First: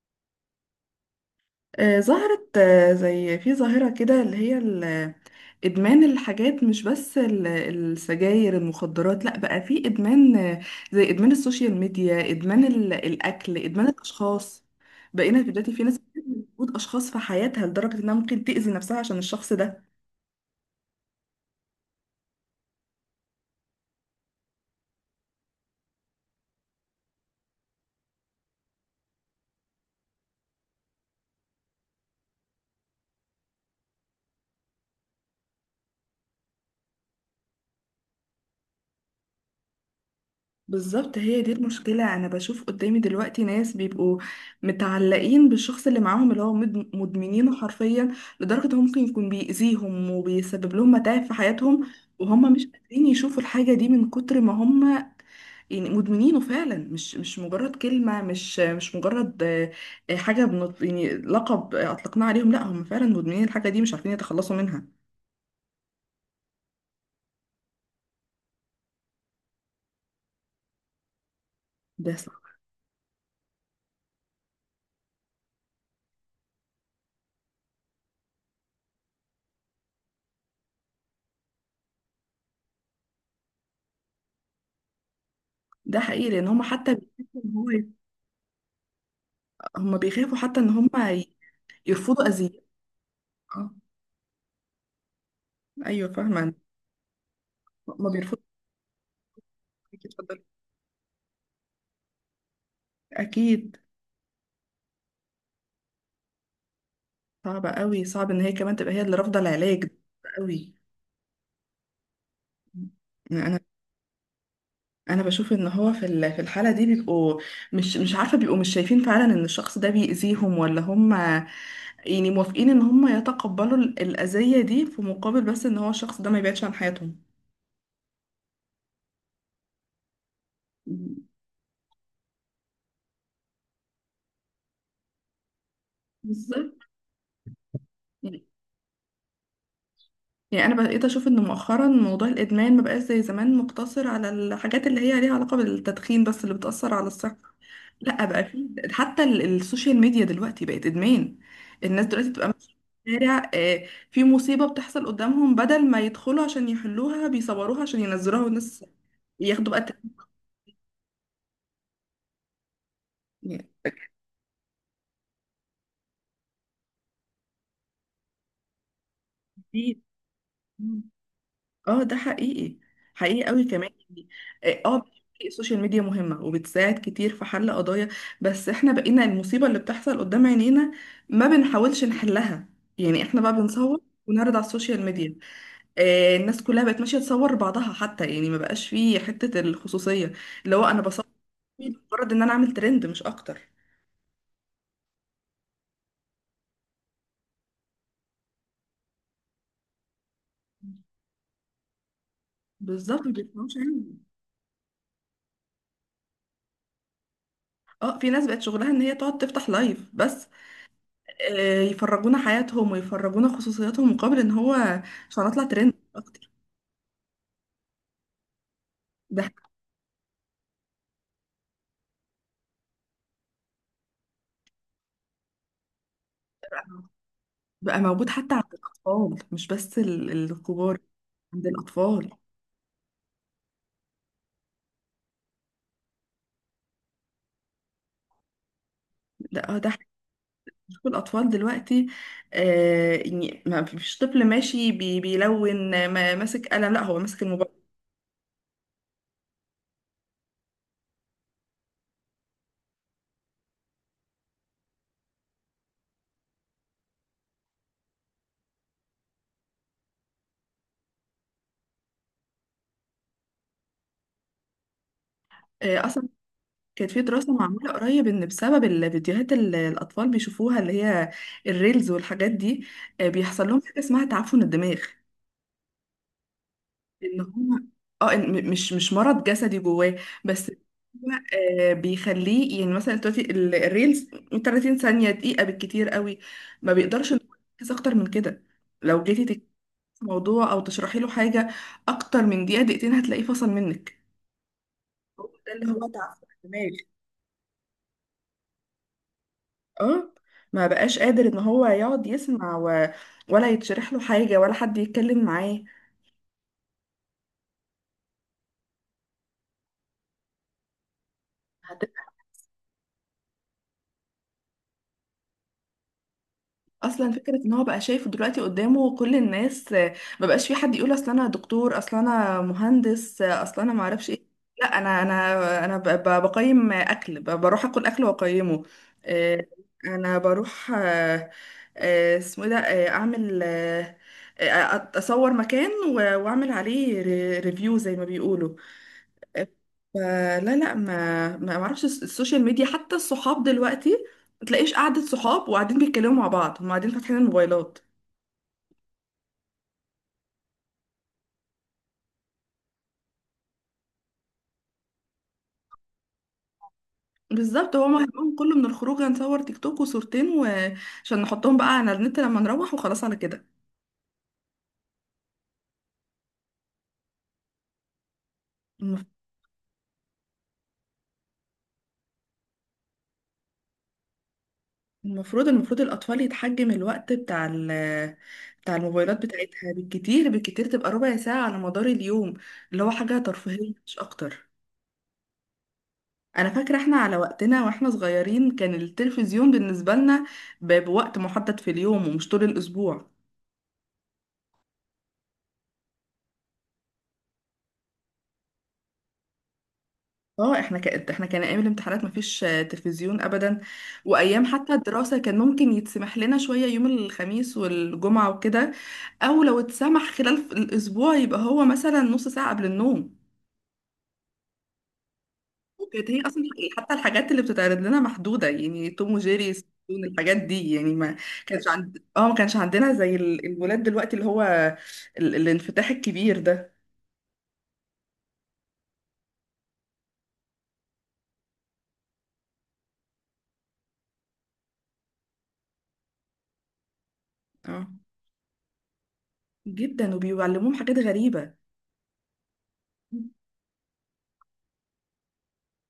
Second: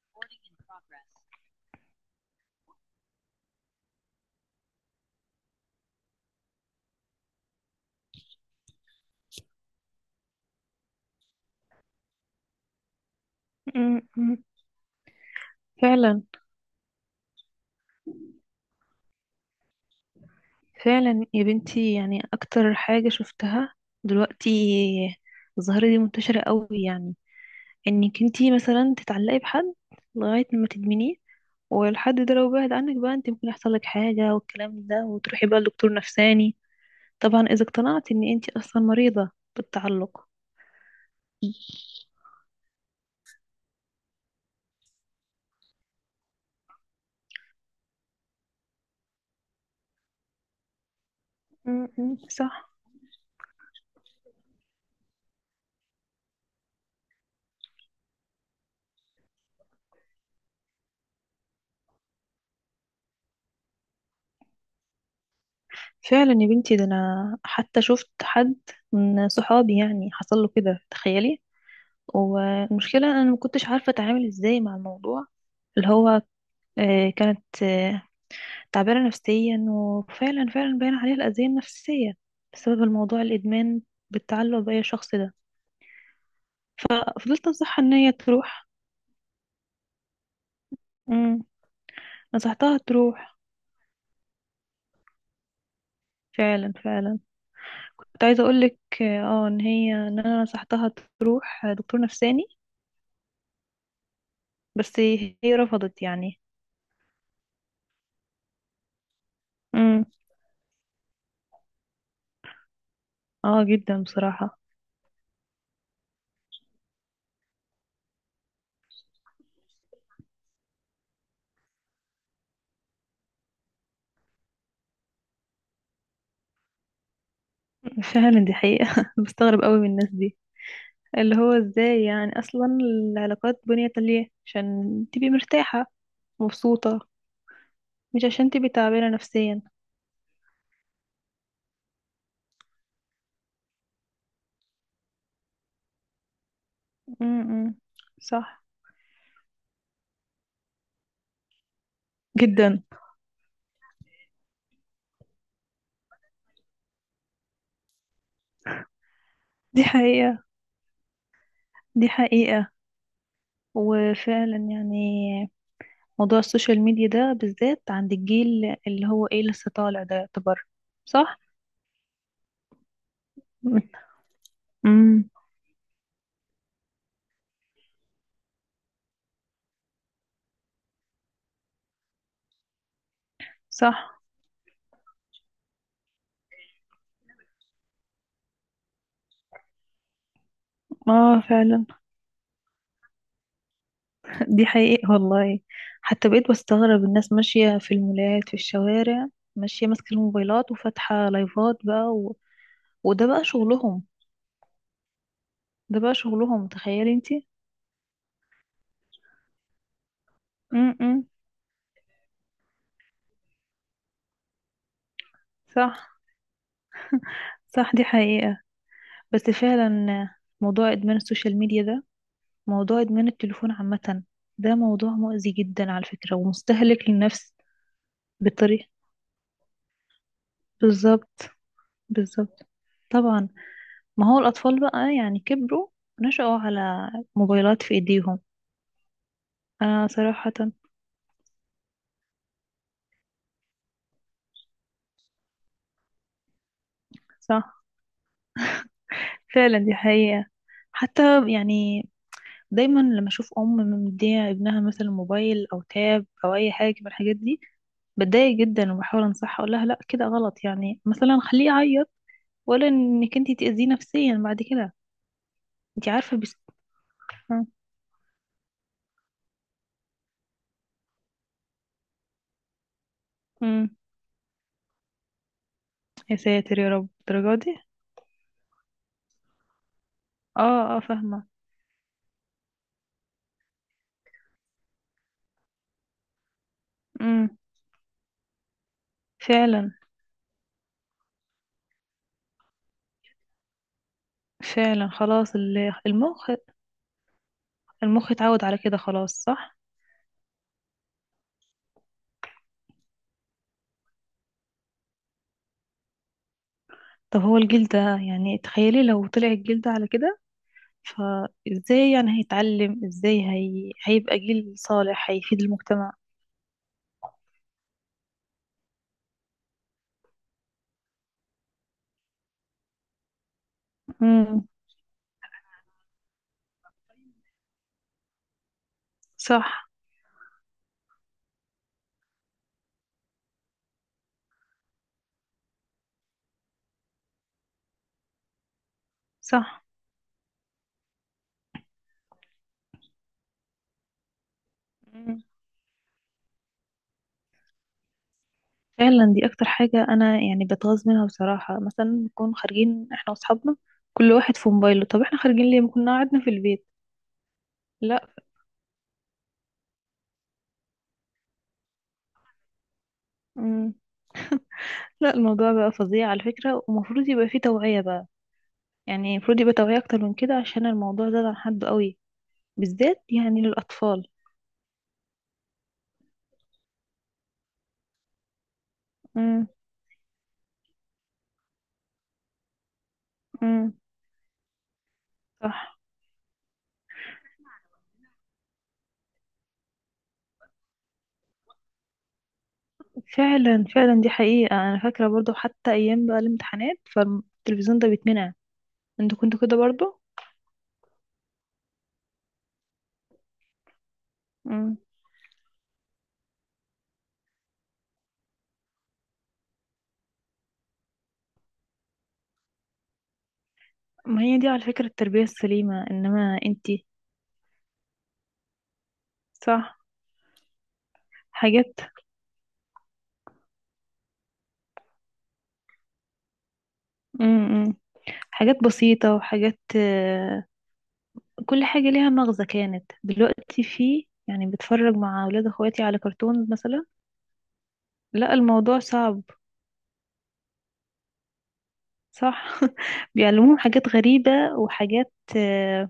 Recording in progress. ظهرت زي في ظاهرة كده اللي هي إدمان الحاجات، مش بس السجاير المخدرات، لأ بقى في إدمان زي إدمان السوشيال ميديا، إدمان الأكل، إدمان م- م. الأشخاص. بقينا دلوقتي في ناس فعلا بتدمن وجود أشخاص في حياتها لدرجة إنها ممكن تأذي نفسها عشان الشخص ده. فعلا يا بنتي، يعني اكتر حاجة شفتها دلوقتي الظاهرة دي منتشرة قوي، يعني انك انتي مثلا تتعلقي بحد لغاية ما تدمنيه، والحد ده لو بعد عنك بقى انت ممكن يحصل لك حاجة والكلام ده، وتروحي بقى لدكتور نفساني، طبعا اذا اقتنعت ان انتي اصلا مريضة بالتعلق. بالظبط هي دي المشكلة. أنا بشوف قدامي دلوقتي ناس بيبقوا متعلقين بالشخص اللي معاهم، اللي هو مدمنينه حرفيا، لدرجة إنه ممكن يكون بيأذيهم وبيسبب لهم متاعب في حياتهم، م- م. وهم مش صح. قادرين يشوفوا الحاجة دي من كتر ما هم يعني مدمنينه فعلا. مش مجرد كلمة، مش مجرد حاجة بنط، يعني لقب أطلقناه عليهم، لا هم فعلا مدمنين الحاجة دي، مش عارفين يتخلصوا منها. فعلا يا بنتي، ده انا حتى شفت حد من صحابي يعني حصل له كده، تخيلي. ده صح. والمشكلة أنا ما كنتش عارفة أتعامل إزاي مع الموضوع، اللي هو كانت تعبانة نفسيا، وفعلا فعلا باين عليها الأذية النفسية بسبب الموضوع، الإدمان بالتعلق بأي شخص ده. ده حقيقي، لأن هم حتى بيخافوا ففضلت إن هو أنصحها إن هي تروح. هم بيخافوا حتى إن هم مم. يرفضوا أذية. نصحتها تروح. اه، ايوه، فاهمه. فعلا فعلا ما كنت بيرفض. عايزة أقولك، إن هي إن أنا اتفضلي. نصحتها تروح دكتور نفساني، اكيد. بس هي رفضت يعني. صعبه قوي، صعب ان هي كمان تبقى هي اللي رافضه العلاج ده. مم. صعب قوي. انا اه جدا بصراحة. انا بشوف ان هو في الحاله دي بيبقوا مش عارفه، بيبقوا مش شايفين فعلا ان الشخص ده بيأذيهم، ولا هم يعني موافقين ان هم يتقبلوا الأذية دي في مقابل بس ان هو الشخص ده ما يبعدش عن حياتهم. فعلا دي حقيقة بستغرب قوي من الناس دي، اللي هو ازاي يعني اصلا العلاقات بنيت ليه؟ عشان تبقي مرتاحة بالظبط. مبسوطة، مش عشان تبقي تعبانة نفسيا. يعني انا بقيت اشوف ان مؤخرا موضوع الادمان ما بقاش زي زمان مقتصر على الحاجات اللي هي ليها علاقه بالتدخين بس، اللي بتاثر على الصحه. امم لا، بقى صح. في حتى السوشيال ميديا دلوقتي بقت ادمان. الناس دلوقتي بتبقى ماشيه جدا. في الشارع، في مصيبه بتحصل قدامهم، بدل ما يدخلوا عشان يحلوها، بيصوروها عشان ينزلوها والناس ياخدوا بقى دي التقييم. حقيقة. دي حقيقة. يعني وفعلا يعني موضوع السوشيال ميديا ده بالذات عند الجيل اللي هو ايه لسه كتير. طالع ده يعتبر صح. اه، ده حقيقي. حقيقي قوي كمان، يعني اه امم بيبقى السوشيال ميديا مهمة وبتساعد كتير في حل قضايا، بس احنا بقينا المصيبة اللي بتحصل قدام عينينا ما بنحاولش نحلها، يعني احنا بقى بنصور صح. ونعرض على السوشيال ميديا. آه، الناس كلها بقت ماشية تصور بعضها حتى، يعني ما بقاش فيه حتة الخصوصية، اللي هو انا بصور اه فعلا، مجرد ان انا اعمل ترند مش اكتر. دي حقيقة والله. حتى بقيت بستغرب الناس ماشية في المولات في الشوارع، ماشية ماسكة الموبايلات وفاتحة لايفات بقى بالظبط وده ما بقى بيفهموش شغلهم. يعني. ده بقى شغلهم، تخيلي انتي. اه، في ناس بقت شغلها ان هي تقعد تفتح لايف بس، امم يفرجونا حياتهم ويفرجونا خصوصياتهم، مقابل ان هو عشان اطلع ترند صح. اكتر. صح دي حقيقة. بس ده فعلا موضوع إدمان السوشيال ميديا ده، موضوع إدمان التليفون عامة، ده موضوع مؤذي جدا على فكرة، ومستهلك للنفس بقى موجود حتى عند بطريقة. الاطفال، مش بس الكبار، بالظبط. عند الاطفال. بالظبط. طبعا، ما هو الأطفال بقى يعني كبروا، نشأوا على موبايلات في إيديهم. لا، ده حتى آه صراحة. شوف الاطفال دلوقتي، آه يعني ما فيش طفل ماشي بيلون ما ماسك قلم، لا هو ماسك الموبايل. صح فعلا، دي حقيقة. حتى يعني دايما لما أشوف أم مدية ابنها مثلا موبايل أو تاب أو أي حاجة من الحاجات دي، بتضايق جدا، وبحاول أنصحها أقول لها لأ، كده غلط يعني، مثلا خليه يعيط ولا إنك أنتي تأذيه نفسيا بعد كده، آه أنتي اصلا عارفة بس. كانت في دراسة آه. معمولة قريب ان بسبب الفيديوهات اللي الاطفال بيشوفوها، اللي هي الريلز والحاجات دي، آه بيحصل لهم أمم. حاجة اسمها تعفن الدماغ. يا ساتر يا رب، ان الدرجة دي؟ هو اه، إن مش مرض جسدي جواه، بس اه اه هو فاهمة. بيخليه يعني مثلا دلوقتي الريلز 30 ثانية دقيقة بالكتير قوي، ما بيقدرش إن أمم. هو يركز اكتر من كده. لو جيتي تكتبي فعلا موضوع او تشرحي له حاجة اكتر من دقيقة دقيقتين هتلاقيه فصل منك. فعلا، هو خلاص ده اللي هو تعب في المخ، الدماغ. المخ اتعود على كده خلاص، صح. اه، ما بقاش قادر ان هو يقعد يسمع و... ولا يتشرح له حاجة ولا حد يتكلم معاه. طب هو الجيل ده، يعني تخيلي لو طلع الجيل ده على كده، فازاي يعني هيتعلم؟ هيبقى جيل صالح هيفيد المجتمع؟ اصلا فكره ان هو بقى شايف دلوقتي قدامه كل الناس، ما بقاش في حد يقول اصل انا دكتور، اصل انا مهندس، اصل انا ما اعرفش ايه. امم لا انا بقيم اكل، بروح اكل واقيمه، آه، صح. انا بروح اسمه إيه ده، اعمل اصور مكان و- واعمل عليه ريفيو زي ما بيقولوا. صح. فلا لا ما اعرفش السوشيال ميديا، حتى الصحاب دلوقتي ما تلاقيش قعدة مم. صحاب وقاعدين بيتكلموا مع بعض، هم قاعدين فاتحين الموبايلات. فعلا، دي اكتر حاجة انا يعني بتغاظ منها بصراحة، مثلا نكون خارجين احنا واصحابنا كل واحد في موبايله، طب احنا خارجين ليه؟ ما كنا قعدنا في البيت. بالظبط، هو لا. همهم كله من الخروج هنصور تيك توك وصورتين وعشان نحطهم بقى على النت لما نروح، وخلاص على كده. مم. لا، الموضوع بقى فظيع على فكرة، ومفروض يبقى فيه توعية بقى. يعني المف- المفروض يبقى توعية اكتر من كده، عشان الموضوع زاد عن حده قوي، بالذات يعني للأطفال. المفروض الأطفال يتحجم الوقت بتاع بتاع الموبايلات امم. بتاعتها، بالكتير بالكتير تبقى ربع ساعة على مدار اليوم، اللي هو حاجة ترفيهية امم. مش أكتر. صح. انا فاكره احنا على وقتنا واحنا صغيرين كان التلفزيون بالنسبه لنا بوقت محدد في اليوم ومش طول الاسبوع. فعلا فعلا، دي حقيقة. أنا فاكرة برضو حتى أيام بقى الامتحانات فالتلفزيون ده بيتمنع. انتوا كنتوا كده برضو؟ اه، احنا كان احنا كان ايام الامتحانات مفيش تلفزيون ابدا، وايام حتى امم الدراسه كان ممكن يتسمح لنا شويه يوم الخميس والجمعه وكده، او لو اتسمح خلال الاسبوع يبقى هو مثلا نص ساعه قبل النوم، ما هي دي على فكرة التربية السليمة، كانت هي انما اصلا. يعني انتي حتى الحاجات اللي بتتعرض لنا محدوده، يعني توم وجيري صح، سبون الحاجات دي، يعني ما كانش حاجات. عند اه، ما كانش عندنا زي الولاد دلوقتي اللي هو الانفتاح الكبير ده. امم امم، حاجات بسيطة وحاجات، كل حاجة ليها مغزى كانت. دلوقتي في يعني بتفرج مع أولاد أخواتي على كرتون مثلا، اه لا الموضوع صعب. جدا، وبيعلموهم حاجات غريبه. صح. بيعلموهم حاجات غريبة وحاجات،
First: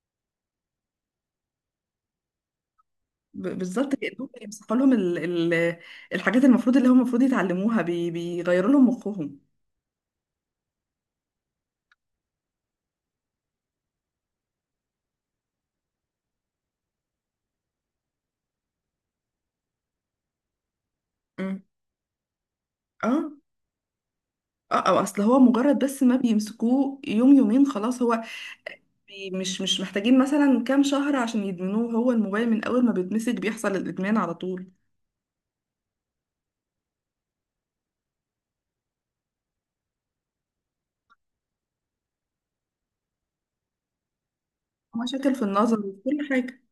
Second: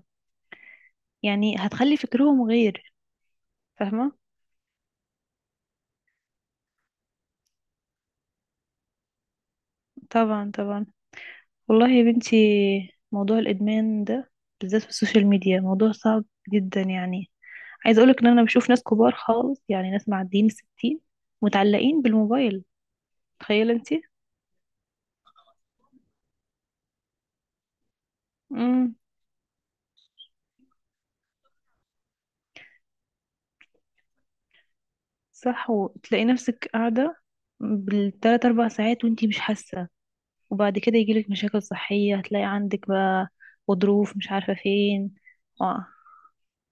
يعني هتخلي فكرهم غير. بالظبط فاهمة؟ كانهم بيمسحوا لهم ال... الحاجات المفروض اللي هم المفروض يتعلموها، بيغيروا لهم مخهم. طبعا طبعا. والله يا بنتي، موضوع الإدمان ده بالذات في السوشيال ميديا موضوع صعب جدا يعني. عايزة أقولك إن أنا بشوف ناس كبار خالص، يعني ناس معديين الـ60 مم. متعلقين بالموبايل، اه تخيلي انتي. اه، أو اصل هو مجرد بس ما بيمسكوه يوم يومين خلاص، هو امم مش محتاجين مثلا كام شهر عشان يدمنوه، هو الموبايل من اول ما بيتمسك بيحصل الادمان على طول. صح. وتلاقي نفسك قاعدة بالـ3 4 ساعات وانتي مش حاسة، وبعد كده يجيلك مشاكل صحية، هتلاقي عندك بقى غضروف مش عارفة فين، مشاكل في النظر وفي كل حاجة.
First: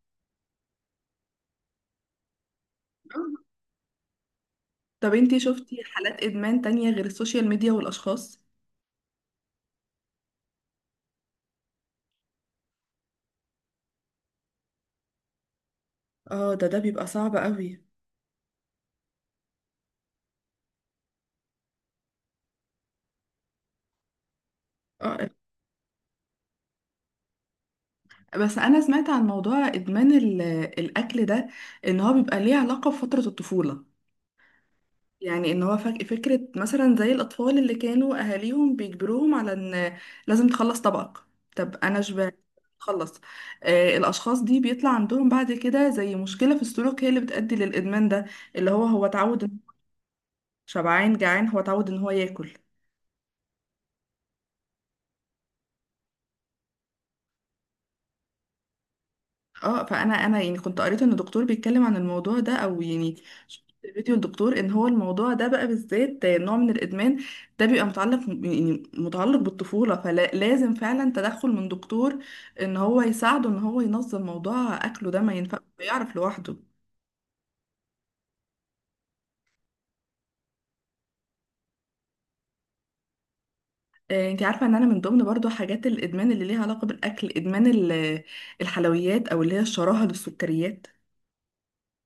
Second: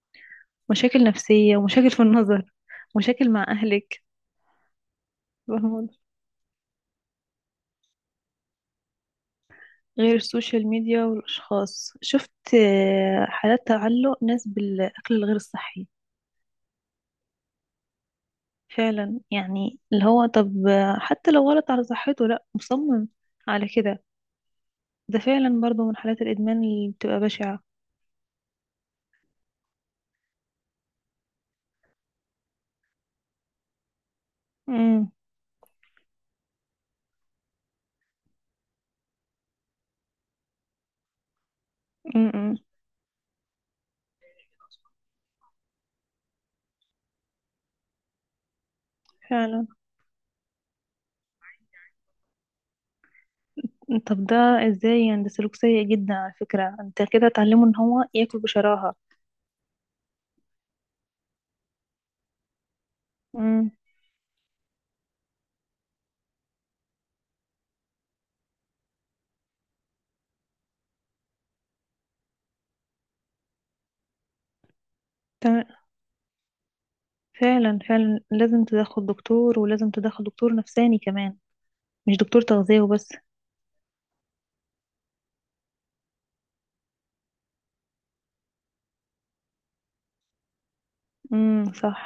مشاكل نفسية ومشاكل في النظر، مشاكل مع آه. أهلك. طب انتي شفتي فاهمة؟ حالات ادمان تانية غير السوشيال ميديا والاشخاص؟ غير السوشيال ميديا والأشخاص، شفت حالات تعلق ناس بالأكل الغير الصحي. اه، ده بيبقى صعب قوي. فعلا يعني اللي هو، طب حتى لو غلط على صحته لأ، مصمم على كده. ده اه، فعلا برضو من حالات الإدمان اللي بتبقى بشعة. بس انا سمعت عن موضوع ادمان الاكل ده ان هو بيبقى ليه علاقة بفترة الطفولة، امم. يعني ان هو فكرة مثلا زي الأطفال اللي كانوا أهاليهم بيجبروهم على ان لازم تخلص طبقك، طب أنا شبعت، امم. خلص، آه الأشخاص دي بيطلع عندهم بعد كده زي مشكلة في السلوك هي اللي بتؤدي للإدمان ده، اللي هو هو اتعود فعلا. شبعان جعان هو اتعود ان هو ياكل. طب ده ازاي يعني؟ ده سلوك سيء جدا على فكرة، انت كده تعلمه ان هو ياكل بشراهة. اه، فانا انا يعني كنت قريت ان الدكتور بيتكلم عن الموضوع ده، او يعني شفت امم فيديو الدكتور ان هو الموضوع ده بقى بالذات نوع من الادمان، ده بيبقى متعلق، يعني متعلق بالطفوله، فلازم فعلا تدخل من دكتور ان هو يساعده ان هو ينظم موضوع اكله ده، ما ينفع ما يعرف لوحده. فعلا فعلا، لازم تدخل دكتور، ولازم تدخل دكتور نفساني كمان، مش دكتور تغذية وبس. انت عارفه ان انا من ضمن برضو حاجات الادمان اللي ليها علاقه بالاكل ادمان الحلويات او اللي هي الشراهه للسكريات، صح.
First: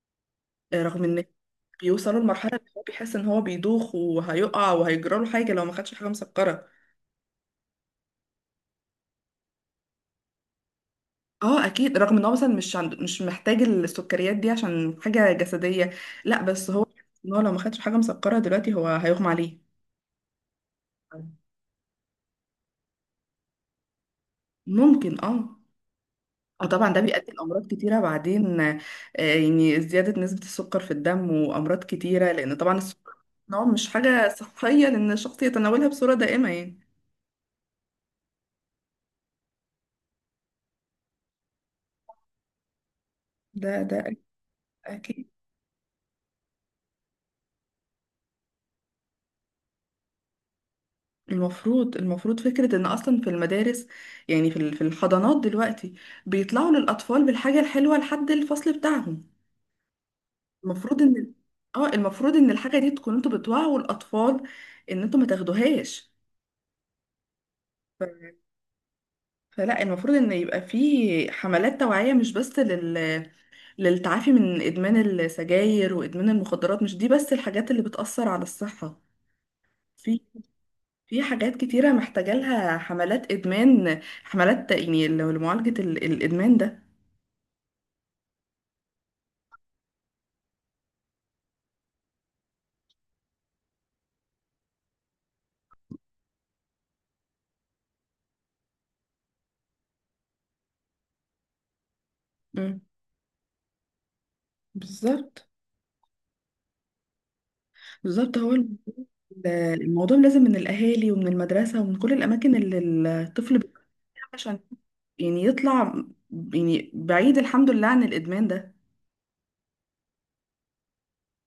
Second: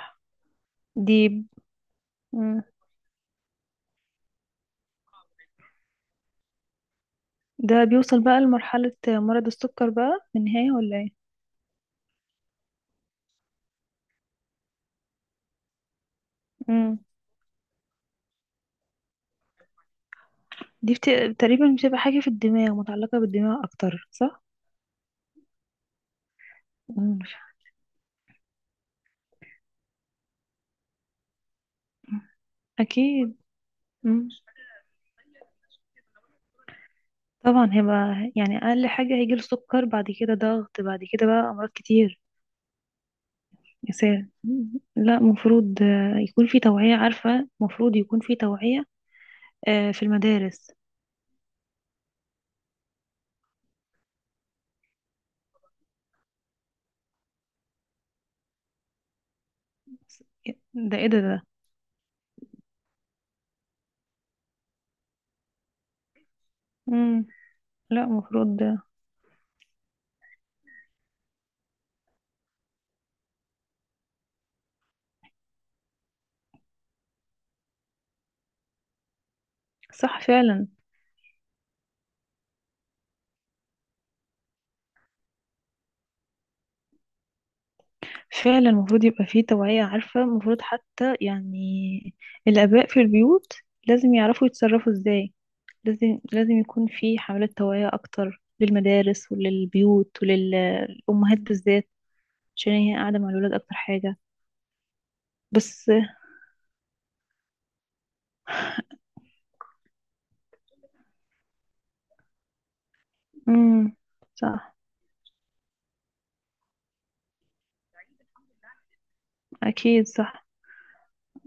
رغم دي ان بيوصلوا لمرحلة مم. ان هو بيحس ان هو بيدوخ وهيقع وهيجراله حاجة لو ما خدش حاجة مسكرة. ده بيوصل بقى لمرحلة مرض السكر بقى في النهاية ولا ايه؟ اه اكيد، رغم ان هو مثلا مش محتاج السكريات دي عشان حاجة جسدية، لا بس هو امم ان هو لو ما خدش حاجة مسكرة دلوقتي هو هيغمى عليه. دي بت... تقريبا بتبقى حاجة في الدماغ، متعلقة بالدماغ أكتر، صح؟ ممكن اه. اه طبعا ده مم. بيؤدي لامراض كتيره بعدين، يعني زياده نسبه السكر في الدم وامراض كتيره، لان طبعا السكر أكيد. نوع مش حاجه مم. صحيه لان الشخص يتناولها بصوره دائمه يعني. طبعا هيبقى، يعني أقل حاجة هيجيله سكر، بعد كده ضغط، بعد كده بقى أمراض كتير. ده يا ده ساتر. لا اكيد. مفروض يكون في توعية، عارفة؟ مفروض يكون في توعية آه في المدارس. المفروض فكرة ان اصلا في المدارس، يعني في الحضانات دلوقتي بيطلعوا للاطفال بالحاجة الحلوة لحد الفصل بتاعهم، ده المفروض ايه ده ان ده اه المفروض ان الحاجة دي تكون انتوا بتوعوا الاطفال ان انتوا ما تاخدوهاش. مم. لا، ف- المفروض ده فلا المفروض ان يبقى في حملات توعية مش بس للتعافي من ادمان السجاير وادمان المخدرات، مش دي بس الحاجات اللي بتأثر على الصحة، صح فعلا. في حاجات كتيرة محتاجة لها حملات إدمان، حملات يعني لو لمعالجة الإدمان ده. فعلا المفروض يبقى فيه توعية، عارفة؟ المفروض حتى يعني الآباء في البيوت لازم يعرفوا يتصرفوا ازاي. لازم يكون في حملات توعية أكتر للمدارس وللبيوت وللأمهات بالذات، عشان مم. هي قاعدة مع الولاد أكتر حاجة. بالظبط. بس. بالظبط هو الموضوع لازم من الأهالي ومن المدرسة ومن كل الأماكن اللي الطفل بيروحها امم عشان صح. يعني يطلع يعني بعيد الحمد لله عن الإدمان ده. أكيد صح.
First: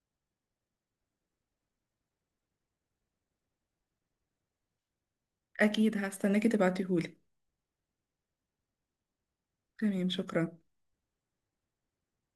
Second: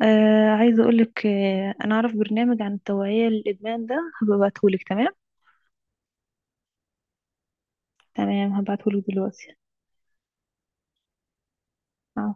آه عايزة أقولك، آه أنا أعرف برنامج عن التوعية للإدمان ده، هبقى أبعتهولك. تمام. أكيد هستناكي تبعتيهولي. تمام، هبعتهولك دلوقتي. تمام، شكرا. عفوا.